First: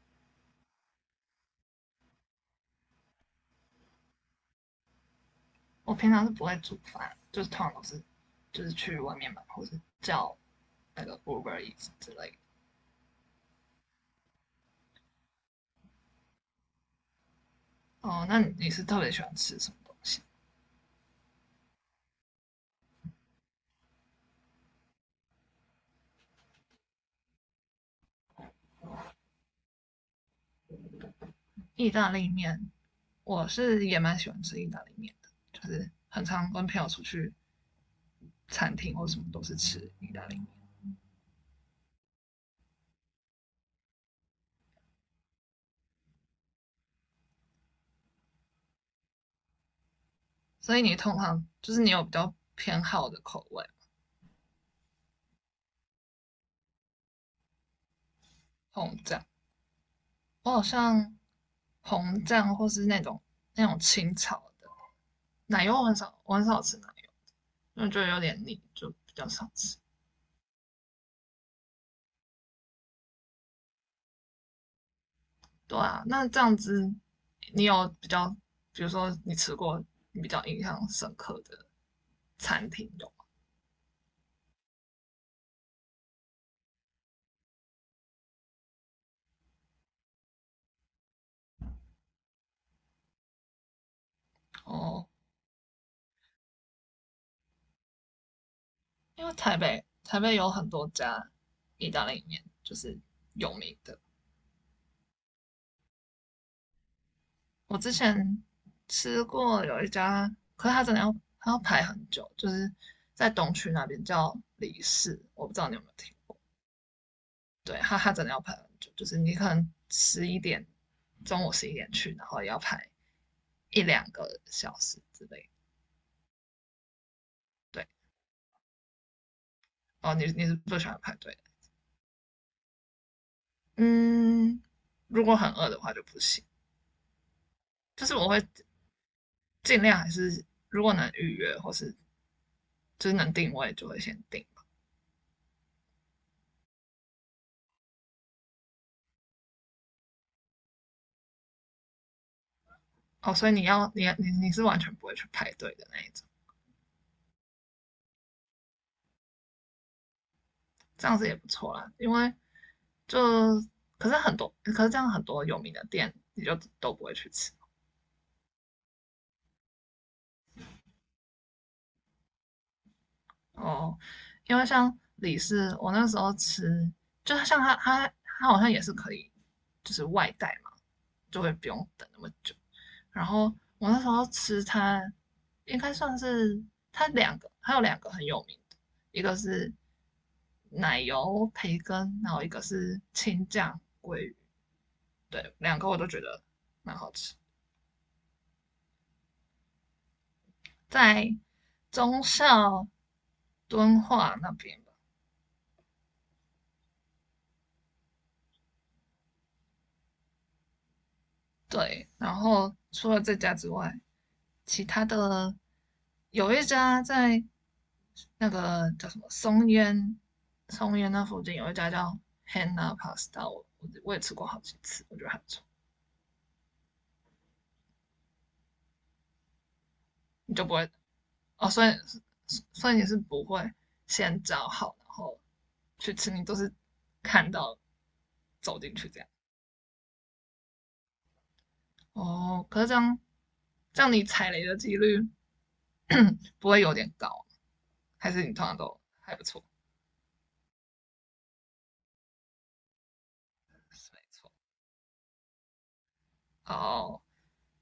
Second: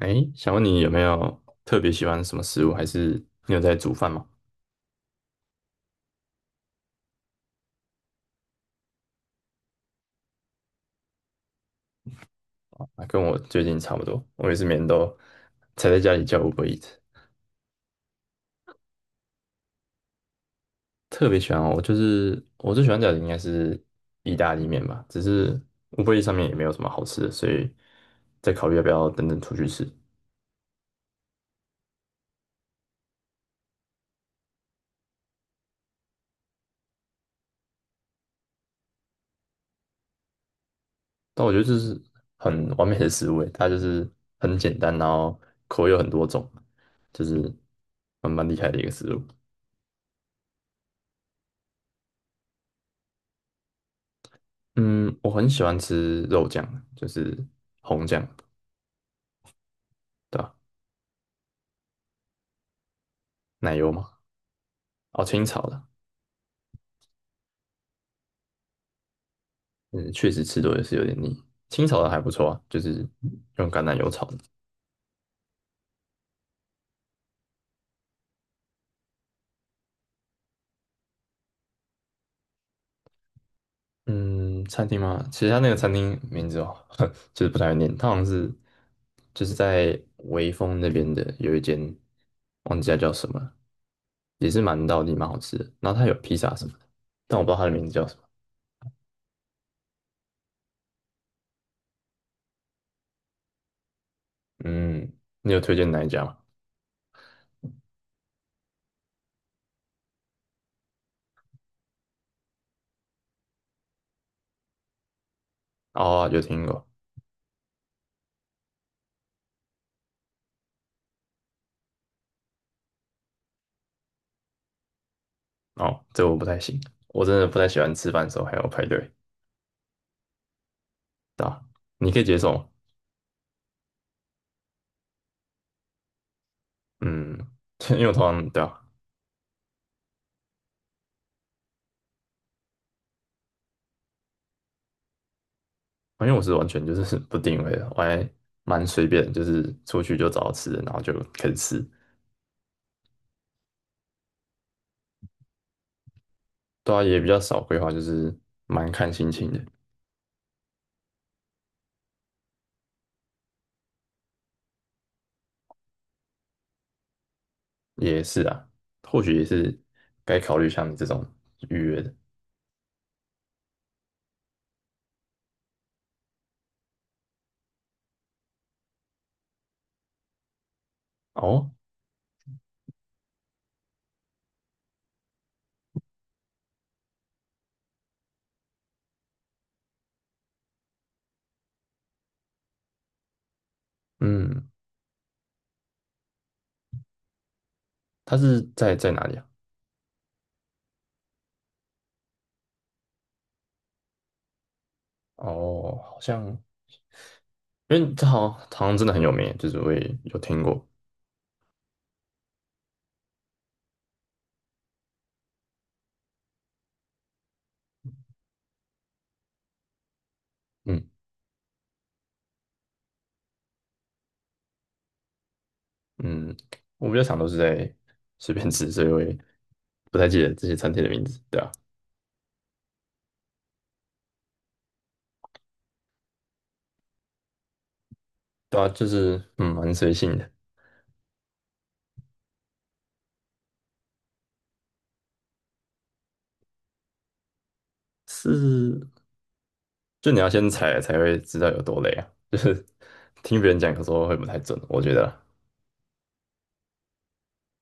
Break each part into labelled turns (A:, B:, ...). A: 哎，想问你有没有特别喜欢什么食物，还是你有在煮饭吗？
B: 我平常是不会煮饭，就是通常都是就是去外面买，或是叫那个 Uber Eats 之类的。
A: 啊，跟我最近差不多，我也是每天都才在家里叫 Uber e a t
B: 哦，那你是特别喜欢吃什么东西？
A: 特别喜欢哦，我就是我最喜欢叫的应该是意大利面吧，只是乌 b e 上面也没有什么好吃的，所以在考虑要不要等等出去吃。
B: 意大利面，我是也蛮喜欢吃意大利面的，就是很常跟朋友出去餐厅或什么都是吃意大利面。
A: 但我觉得这是很完美的食物诶，它就是很简单，然后口味有很多种，就是蛮厉害的一个食物。
B: 所以你通常就是你有比较偏好的口味，
A: 嗯，我很喜欢吃肉酱，就是红酱。
B: 红酱，
A: 对
B: 我
A: 吧？
B: 好像红酱或是那种那
A: 奶
B: 种
A: 油嘛，
B: 清炒的
A: 哦，清炒
B: 奶油，
A: 的，
B: 我很少吃奶油，因为觉得有点腻，就比较少吃。
A: 嗯，确实吃多也是有点腻。清炒的还不错啊，就是用橄榄油炒的。
B: 对啊，那这样子，你有比较，比如说你吃过你比较印象深刻的餐厅有吗？
A: 嗯，餐厅吗？其实它那个餐厅名字哦，就是不太会念，它好像是就是在微风那边的有一间，忘记它叫什么了，也是蛮道
B: 哦，
A: 地蛮好吃的。然后它有披萨什么的，但我不知道它的名字叫什么。
B: 因为台北有很多家意大利面，就是有名的。
A: 嗯，你有推荐哪一家吗？
B: 我之前吃过有一家，可是它真的要排很久，就是在东区那边叫李氏，我不知道你有没有听
A: 哦，
B: 过。
A: 有听过。
B: 对，它真的要排很久，就是你可能十一点，中午十一点去，然后也要排一两个小时之类的。
A: 哦，这我不太行，我真的不太喜
B: 对，
A: 欢吃饭的时候还要排队，
B: 哦，你是不喜欢排队
A: 对
B: 的？
A: 吧？你可以接受吗？
B: 嗯，如果很饿的话就不行，
A: 嗯，因为
B: 就
A: 我
B: 是
A: 通
B: 我会
A: 常对啊，
B: 尽量还是如果能预约或是就是能定位就会先定吧。
A: 因为我是完全就是 不定位的，我还蛮随便，就是出去就找到吃的，然后就开始吃。
B: 哦，所以你要你你你是完全不会去排队的那一种，
A: 对啊，也比较少规划，就是蛮看心情的。
B: 这样子也不错啦，因为就可是很多可是这样很多有名的店你就都不会去吃。
A: 也是啊，或许也是该考虑像你这种预约的。
B: 哦，因为像李氏我那时候吃，就是像他好像也是可以就是外带嘛，就会不
A: 哦，
B: 用等那么久。然后我那时候吃它，应该算是它两个，还有两个很有名的，一个是奶油培根，然后一个是青酱鲑鱼，
A: 嗯，
B: 对，两个我都觉得蛮好吃，
A: 它是在在哪里啊？
B: 在中校敦化那边吧。
A: 哦，好像因为这好像好像真的很有名，就是我也有听过。
B: 对，然后除了这家之外，其他的有一家在那个叫什么松烟，松
A: 嗯
B: 烟那附近有一家叫 Hannah Pasta，我也吃过好几次，我觉得还不错。
A: 嗯，我比较常都是在随便吃，所以我也不太记得
B: 你就
A: 这
B: 不
A: 些
B: 会。
A: 餐厅的名字。对
B: 哦，
A: 啊。
B: 所以你是不会先找好，然后去吃，你都是看到走
A: 对啊，
B: 进
A: 就
B: 去这样。
A: 是嗯，蛮随性的，
B: 哦，可是这样你踩雷的几率不会有点高，还是你通常都
A: 是
B: 还不错？
A: 就你要先踩了才会知道有多累啊。就是听别人讲，有时
B: 没
A: 候会不
B: 错。
A: 太准，我觉得
B: 哦，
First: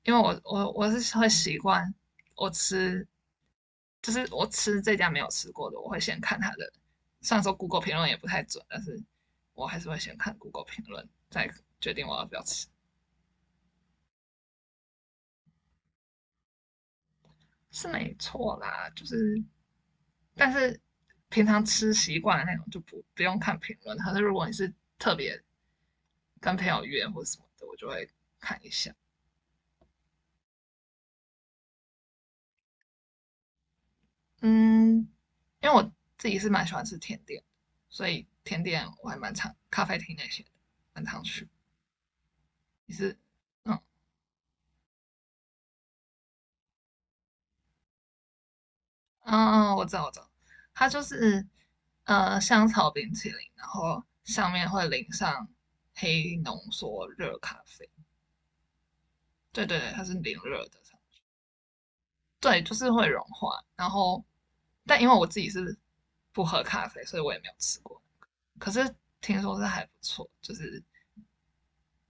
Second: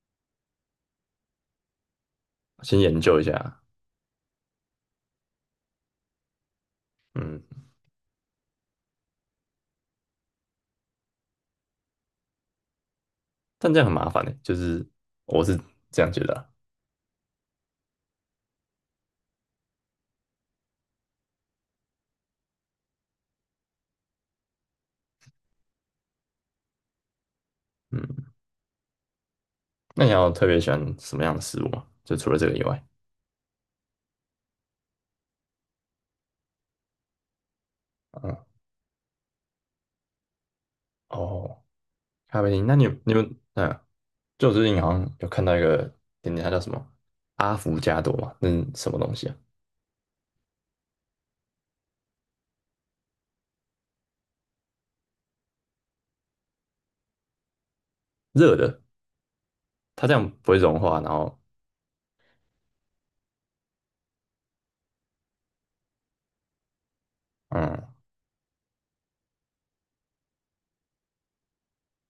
B: 因为我是会习惯我
A: 啊先研
B: 吃
A: 究一下，
B: 我吃这家没有吃过的，我会先看它的。虽
A: 嗯，
B: 然说 Google 评论也不太准，但是我还是会先看 Google 评论，再决定我要不要吃，
A: 但这样很麻烦的，就是我是这样觉得啊
B: 是没错啦。就是，但是平常吃习惯的那种就不用看评论。可是如果你是特别跟朋友约或什么的，我就
A: 嗯。
B: 会看一下。
A: 那你要特别喜欢什么样的食物吗？就除了这个以外，
B: 嗯，因为我自己是蛮喜欢吃甜点，所以
A: 嗯，
B: 甜点我还蛮常咖啡厅那些的蛮常去。
A: 哦，咖啡厅，那你有
B: 你
A: 你
B: 是
A: 们
B: 嗯，
A: 嗯，就我最近好像有看到一个点点，它叫什么阿芙加朵嘛，那是什么东西
B: 嗯
A: 啊？
B: 嗯，我知道，它就是香草冰淇淋，然后上面会淋上黑浓缩热咖啡。
A: 热的，
B: 对对对，它
A: 它这
B: 是
A: 样
B: 淋
A: 不会
B: 热
A: 融
B: 的，
A: 化，然后
B: 对，就是会融化。然后，但因为我自己是不喝咖啡，所以我也没有吃
A: 嗯，
B: 过。可是听说是还不错，就是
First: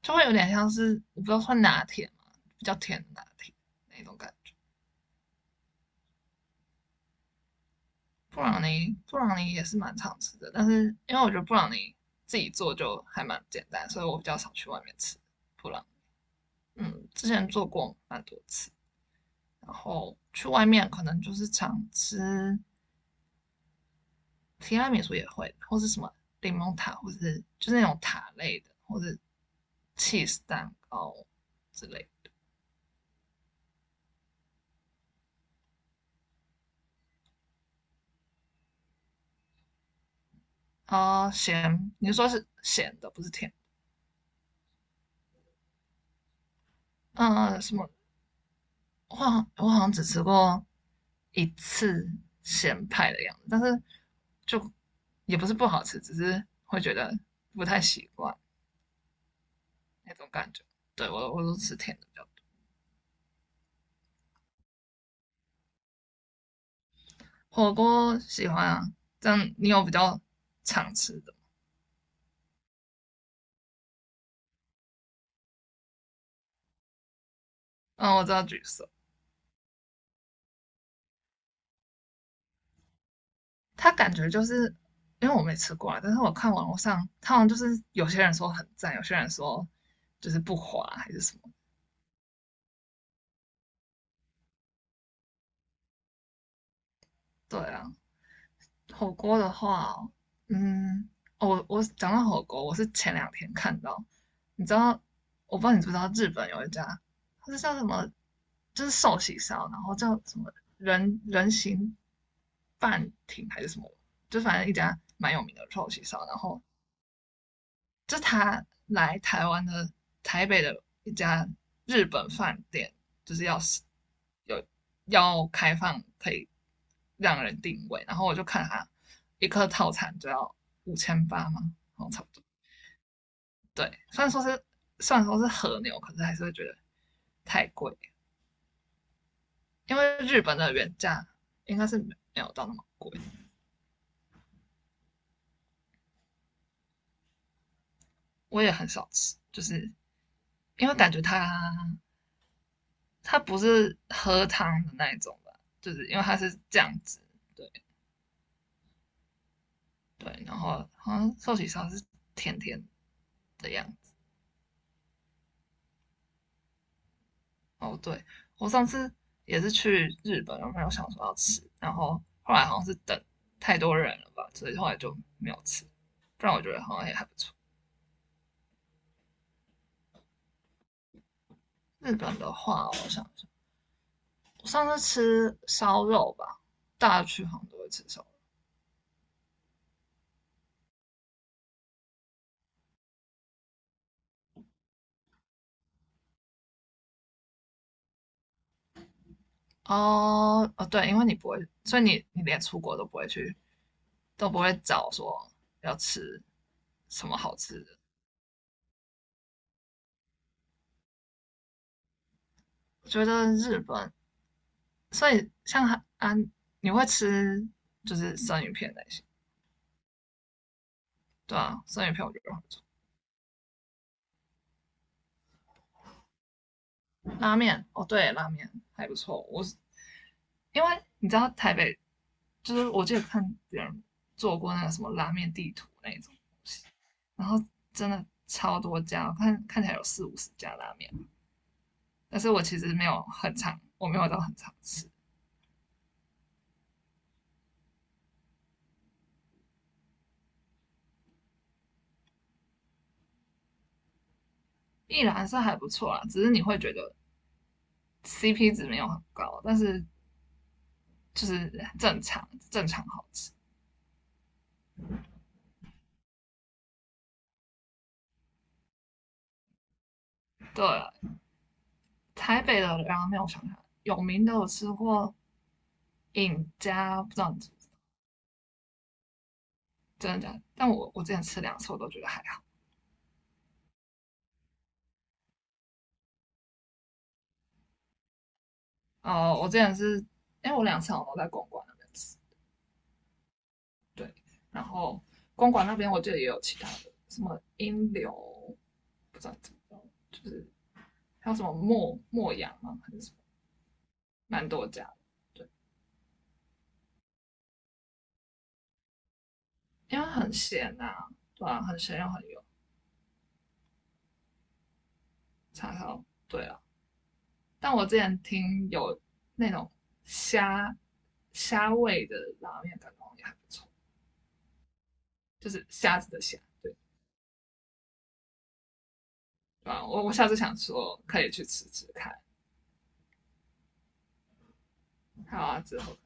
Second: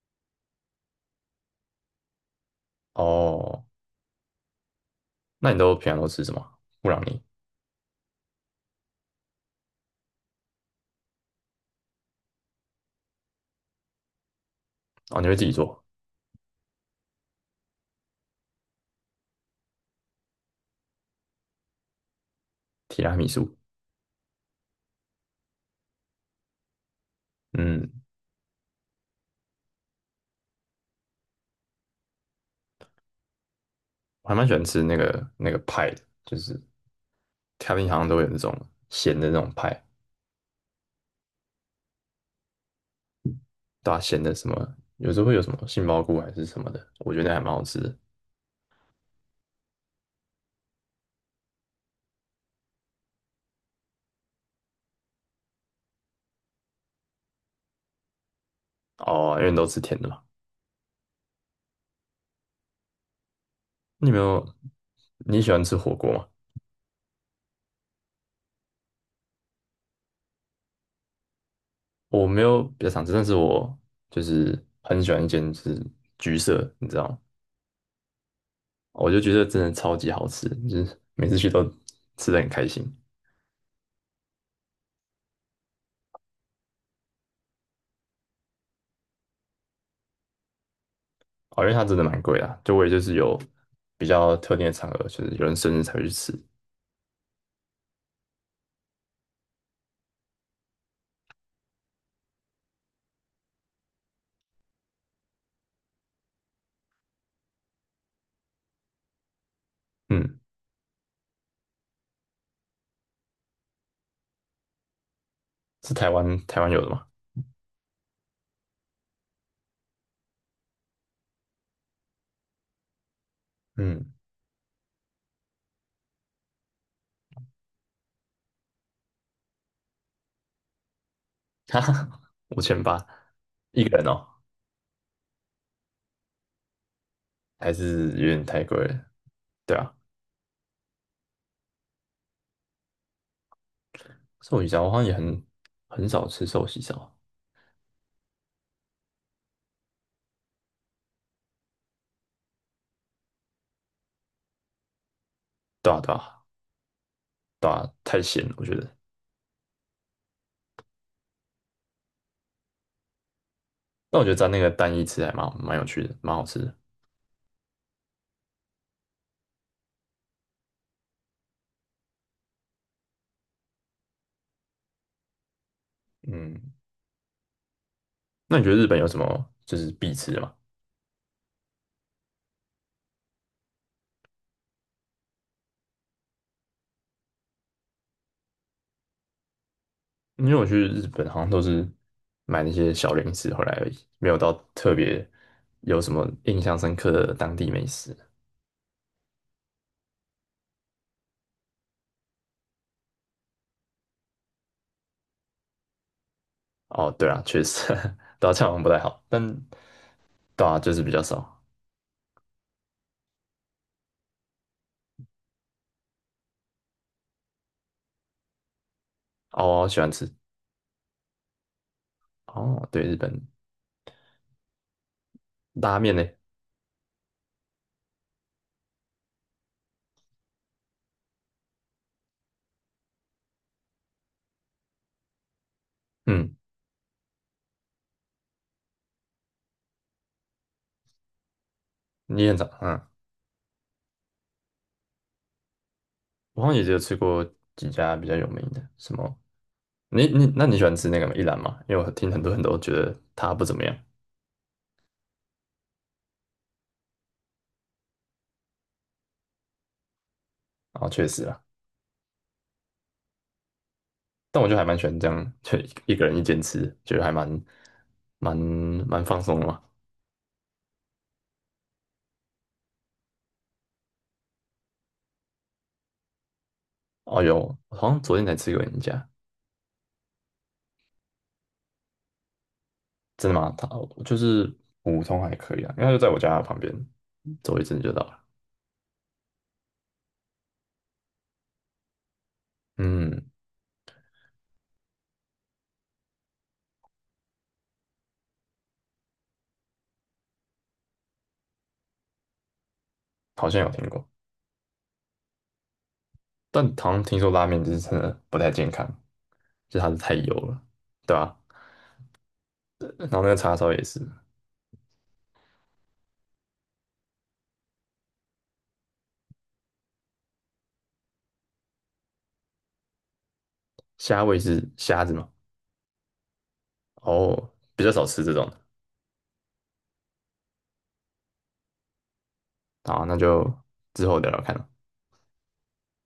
B: 就会有点像是我不知道算拿铁嘛，比较甜的拿铁
A: 哦。
B: 那种感觉。
A: 那你都平常都吃什么？布朗尼
B: 布朗尼也是蛮常吃的，但是因为我觉得布朗尼自己做就还蛮简单，所以我比较少去外面吃
A: 哦，你会自己
B: 布
A: 做
B: 朗。嗯，之前做过蛮多次，然后去外面可能就是常吃
A: 提拉米苏？
B: 提拉米苏也会，或是什么柠檬塔，或者是就是那种
A: 嗯，
B: 塔类的，或者 cheese 蛋糕之类
A: 我还蛮喜欢吃那个派的，就是咖喱好像都有那种咸的那种派，
B: 的。啊，咸，你说是咸的，不是甜。
A: 对啊，咸的什么，有时候会有什么杏鲍菇还是什么的，我觉得还
B: 嗯，
A: 蛮好
B: 什
A: 吃
B: 么
A: 的。
B: 我好像只吃过一次咸派的样子，但是就也不是不好吃，只是会觉得不太习惯
A: 哦，因为你都吃甜的
B: 那
A: 嘛。
B: 种感觉。对我都吃甜的比较多。
A: 你有没有你喜欢吃火锅吗？
B: 火锅喜欢啊，这样你有比较常吃的？
A: 我没有比较常吃，但是我就是很喜欢一间就是橘色，你知道吗？
B: 嗯，我知道橘色，
A: 我觉得橘色真的超级好吃，就是每次去都吃的很开心。
B: 它感觉就是因为我没吃过啊，但是我看网络上，它好像就是有些人说很赞，有些人说就是不滑还是什么。
A: 哦，因为它真的蛮贵的啊，就我也就是有比较特定的场合，就是有人生日才会去吃。
B: 对啊，火锅的话哦。嗯，哦我讲到火锅，我是前两天看到，你知道，我不知道你知不知道日本有一家，它是叫什么，就是寿喜烧，然后叫
A: 嗯，
B: 什么人形半亭还是什么，就反正一家蛮有名的寿
A: 是
B: 喜
A: 台
B: 烧，然
A: 湾台
B: 后
A: 湾有的吗？
B: 就他来台湾的台北的一家日本饭店，就是要是
A: 嗯，
B: 有要开放可以让人定位，然后我就看他一颗套餐就要5800嘛，
A: 哈
B: 然后
A: 哈，
B: 差不多。
A: 5800一
B: 对，
A: 个人
B: 虽
A: 哦，
B: 然说是虽然说是和牛，可是还是会觉得太
A: 还
B: 贵，
A: 是有点太贵了。对啊，
B: 因为日本的原价应该是没有到那么贵，
A: 寿喜烧我好像也很少吃寿喜烧，
B: 我也很少吃，就是因为感觉它不是喝汤的那一种吧？
A: 对
B: 就
A: 啊
B: 是
A: 对
B: 因为它
A: 啊
B: 是酱汁，
A: 对
B: 对
A: 啊，太咸了我觉得。
B: 对，然后好像寿喜烧是甜甜的样子。
A: 但我觉得沾那个蛋一吃还蛮好蛮有趣的，蛮好吃的。
B: 哦，对，我上次也是去日本，然后有想说要吃，然后后来好像是等太多人了吧，所以后来就没有吃。不然我觉
A: 嗯，
B: 得好像也还不错。
A: 那你觉得日本有什么就是必吃的吗？
B: 日本的话，我想想，我上次吃烧肉吧，大家去好像都会吃烧肉。
A: 因为我去日本好像都是买那些小零食回来而已，没有到特别有什么印象深刻的当地美食。
B: 哦哦，对，因为你不会，所以你连出国都不会去都不会找说要吃
A: 哦，
B: 什
A: 对
B: 么
A: 啊，
B: 好
A: 确
B: 吃
A: 实，
B: 的。
A: 对啊，这样好像不太好，但对啊，就是比较少。
B: 我觉得日本，所以像韩啊，你会吃就是生鱼片那些，
A: 哦，我喜欢吃。
B: 对啊，生鱼片我觉得很不错。
A: 哦，对，日本拉面呢？
B: 拉面，哦对，拉面还不错。我是因为你知道台北，就是我记得看别人做过那个什么拉面地图那种
A: 嗯，
B: 东西，然后真的超多家，看起来有四五十家拉面，但
A: 你
B: 是
A: 很
B: 我
A: 常，
B: 其实
A: 嗯，
B: 没有很常，我没有到很常吃。
A: 我好像也只有吃过几家比较有名的，什么？你你那你喜欢吃那个吗？一兰吗？因为我听很多人都觉得它不怎么样。
B: 一兰是还不错啦，只是你会觉得 CP 值没有很高，但是
A: 哦，确实
B: 就
A: 啊。
B: 是正常正常好吃。
A: 但我就还蛮喜欢这样，就一个人一间吃，觉得还蛮放松的嘛。
B: 对，台北的拉面我想想，有名的我吃过尹家，不知
A: 哦
B: 道
A: 有，
B: 你
A: 我好像昨天才吃过人家，
B: 真的假的，但我之前吃两次我都觉得还好。
A: 真的吗？他就是普通还可以啊，应该就在我家旁边，走一阵就到了。
B: 哦，我之前是因为我两次我都在公馆那边吃，
A: 嗯，
B: 对，然后公馆那边我记得也有其他的，什么英流，不知道怎么，就是还有什么墨阳嘛，还是什么，
A: 好像有听过，
B: 蛮多家的，对，
A: 但好像听说拉面就是真的不太健康，就是它是
B: 因为
A: 太
B: 很
A: 油了，
B: 咸呐，
A: 对吧、
B: 对啊，很咸又很油。
A: 然后那个叉烧也是，
B: 叉烧，对啊。但我之前听有那种虾虾味的拉面，感觉也还不错，
A: 虾味是虾子嘛，
B: 就是虾子的虾，对，
A: 哦，比较少吃这种的。
B: 啊，我下次想说可以去吃吃看。
A: 好，那就之后聊聊看了。
B: 还有啊，之后